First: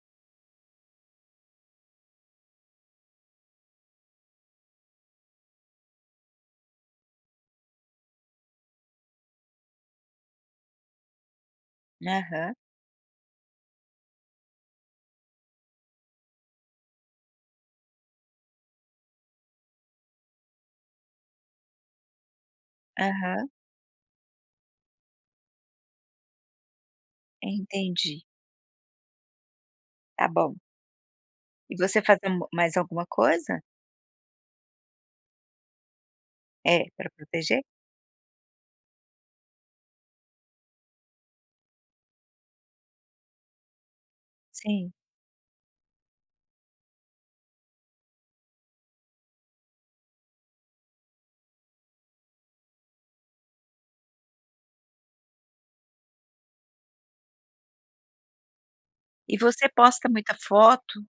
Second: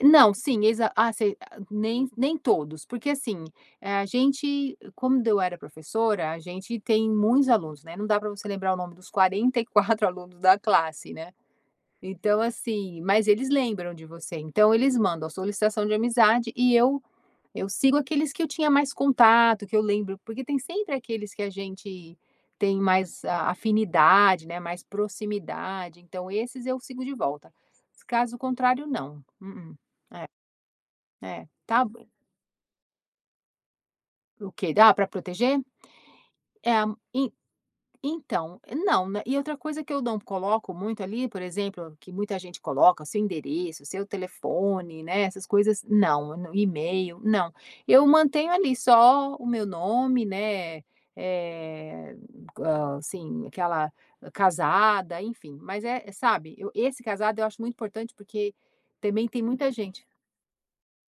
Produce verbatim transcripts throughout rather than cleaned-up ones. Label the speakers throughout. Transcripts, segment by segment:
Speaker 1: Não, sim, exa ah sei nem nem todos, porque assim, eh, a gente quando eu era professora, a gente tem muitos alunos, né, não dá para você lembrar o nome dos quarenta e quatro alunos da classe, né, então,
Speaker 2: Aham.
Speaker 1: assim, mas eles lembram de você, então eles mandam a solicitação de amizade e eu eu sigo aqueles que eu tinha mais contato, que eu lembro, porque tem sempre aqueles que a gente tem mais
Speaker 2: Aham.
Speaker 1: afinidade, né, mais proximidade, então esses eu sigo de volta.
Speaker 2: Entendi.
Speaker 1: Caso contrário não. Hum,
Speaker 2: Tá bom.
Speaker 1: é.
Speaker 2: E
Speaker 1: Ta
Speaker 2: você fazendo m mais alguma coisa?
Speaker 1: Ok, da pra proteger? É,
Speaker 2: É, para
Speaker 1: en
Speaker 2: proteger?
Speaker 1: então, não, né, e outra coisa que eu não coloco muito ali, por exemplo, que muita gente coloca, seu endereço, seu
Speaker 2: Sim.
Speaker 1: telefone, né, essas coisas, não, e-mail, não. Eu mantenho ali só o meu nome, né, eh, co assim aquela casada, enfim, mas é sabe, eu esse casado eu acho muito importante, porque também
Speaker 2: E
Speaker 1: tem
Speaker 2: você
Speaker 1: muita gente
Speaker 2: posta muita foto?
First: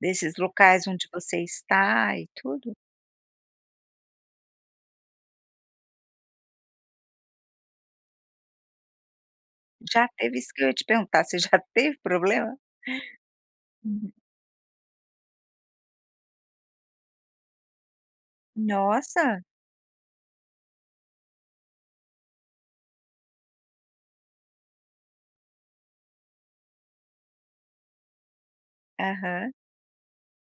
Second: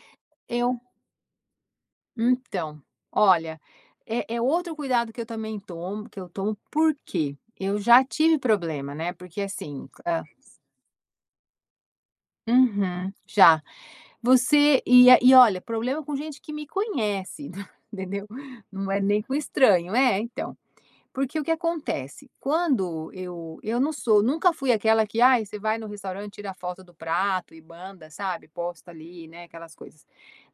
Speaker 2: Desses
Speaker 1: Eu
Speaker 2: locais onde você está e tudo?
Speaker 1: Então, olha, é é outro cuidado que eu também tomo que eu tomo por que? Eu já tive problema, né, porque assim
Speaker 2: Já
Speaker 1: a
Speaker 2: teve? Isso que eu ia te perguntar, você já teve problema?
Speaker 1: Uhum, já.
Speaker 2: Hum.
Speaker 1: Você e e olha problema com gente que me conhece, entendeu? Não é nem com
Speaker 2: Nossa.
Speaker 1: estranho é, então, porque o que acontece? Quando eu eu não sou nunca fui aquela que ai você vai no restaurante tira foto do prato e manda sabe, posta ali, né,
Speaker 2: Aham.
Speaker 1: aquelas coisas.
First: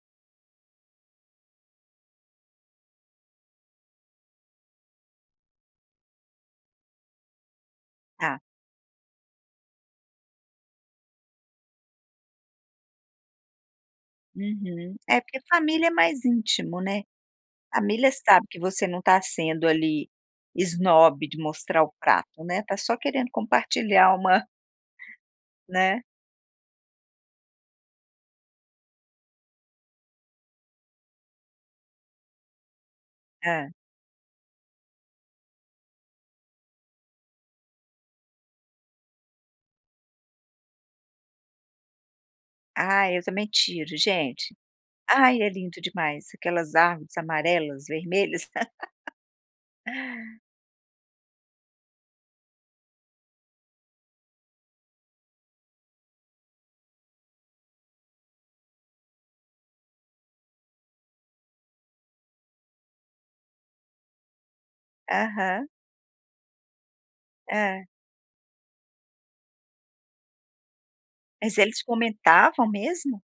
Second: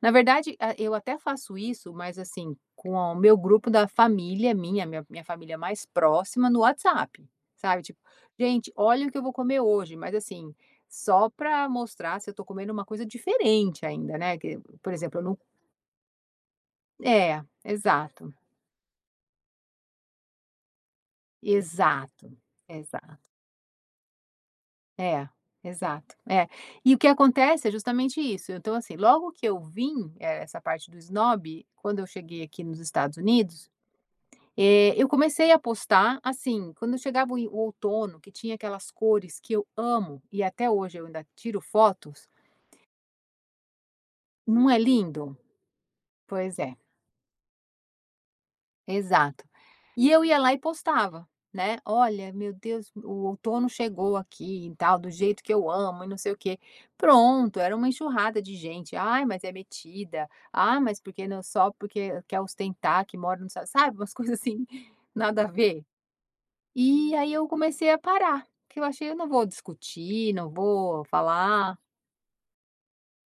Speaker 1: Na verdade, ah, eu até faço isso mas assim, com o meu grupo da família minha, minha minha família mais próxima no WhatsApp, sabe tipo:
Speaker 2: Tá.
Speaker 1: "Gente, olha o que eu vou comer hoje", mas assim, só para mostrar se eu tô comendo uma coisa diferente ainda, né, que, por
Speaker 2: Uhum.
Speaker 1: exemplo,
Speaker 2: É
Speaker 1: eu num
Speaker 2: porque família é mais íntimo, né,
Speaker 1: É,
Speaker 2: família
Speaker 1: exato.
Speaker 2: sabe que você não tá sendo ali esnobe de mostrar o
Speaker 1: Exato,
Speaker 2: prato, né, tá só
Speaker 1: exato.
Speaker 2: querendo compartilhar uma
Speaker 1: É,
Speaker 2: Né.
Speaker 1: exato, é. E o que acontece é justamente isso, então assim, logo que eu vim, essa parte do esnobe, quando eu cheguei aqui nos Estados Unidos,
Speaker 2: Hã.
Speaker 1: eh, eu comecei a postar assim, quando eu chegava o inv o outono, que tinha aquelas cores que eu amo e até hoje eu ainda tiro fotos.
Speaker 2: Ah, eu também tiro gente.
Speaker 1: Não é lindo?
Speaker 2: Ai, é lindo demais,
Speaker 1: Pois
Speaker 2: aquelas
Speaker 1: é.
Speaker 2: armas amarelas, vermelhas.
Speaker 1: Exato. E eu ia lá e postava, né, "Olha meu Deus, o outono chegou aqui e tal, do jeito que eu amo e não sei o quê". Pronto, era uma enxurrada de gente, ai mas é metida, ah, mas porque não só porque quer ostentar, que mora nos Estados Un sabe, umas coisas assim nada a
Speaker 2: Aham.
Speaker 1: ver. E aí, eu
Speaker 2: Hã.
Speaker 1: comecei a parar, porque eu achei eu não vou discutir, não vou
Speaker 2: Mas
Speaker 1: falar.
Speaker 2: eles comentavam mesmo?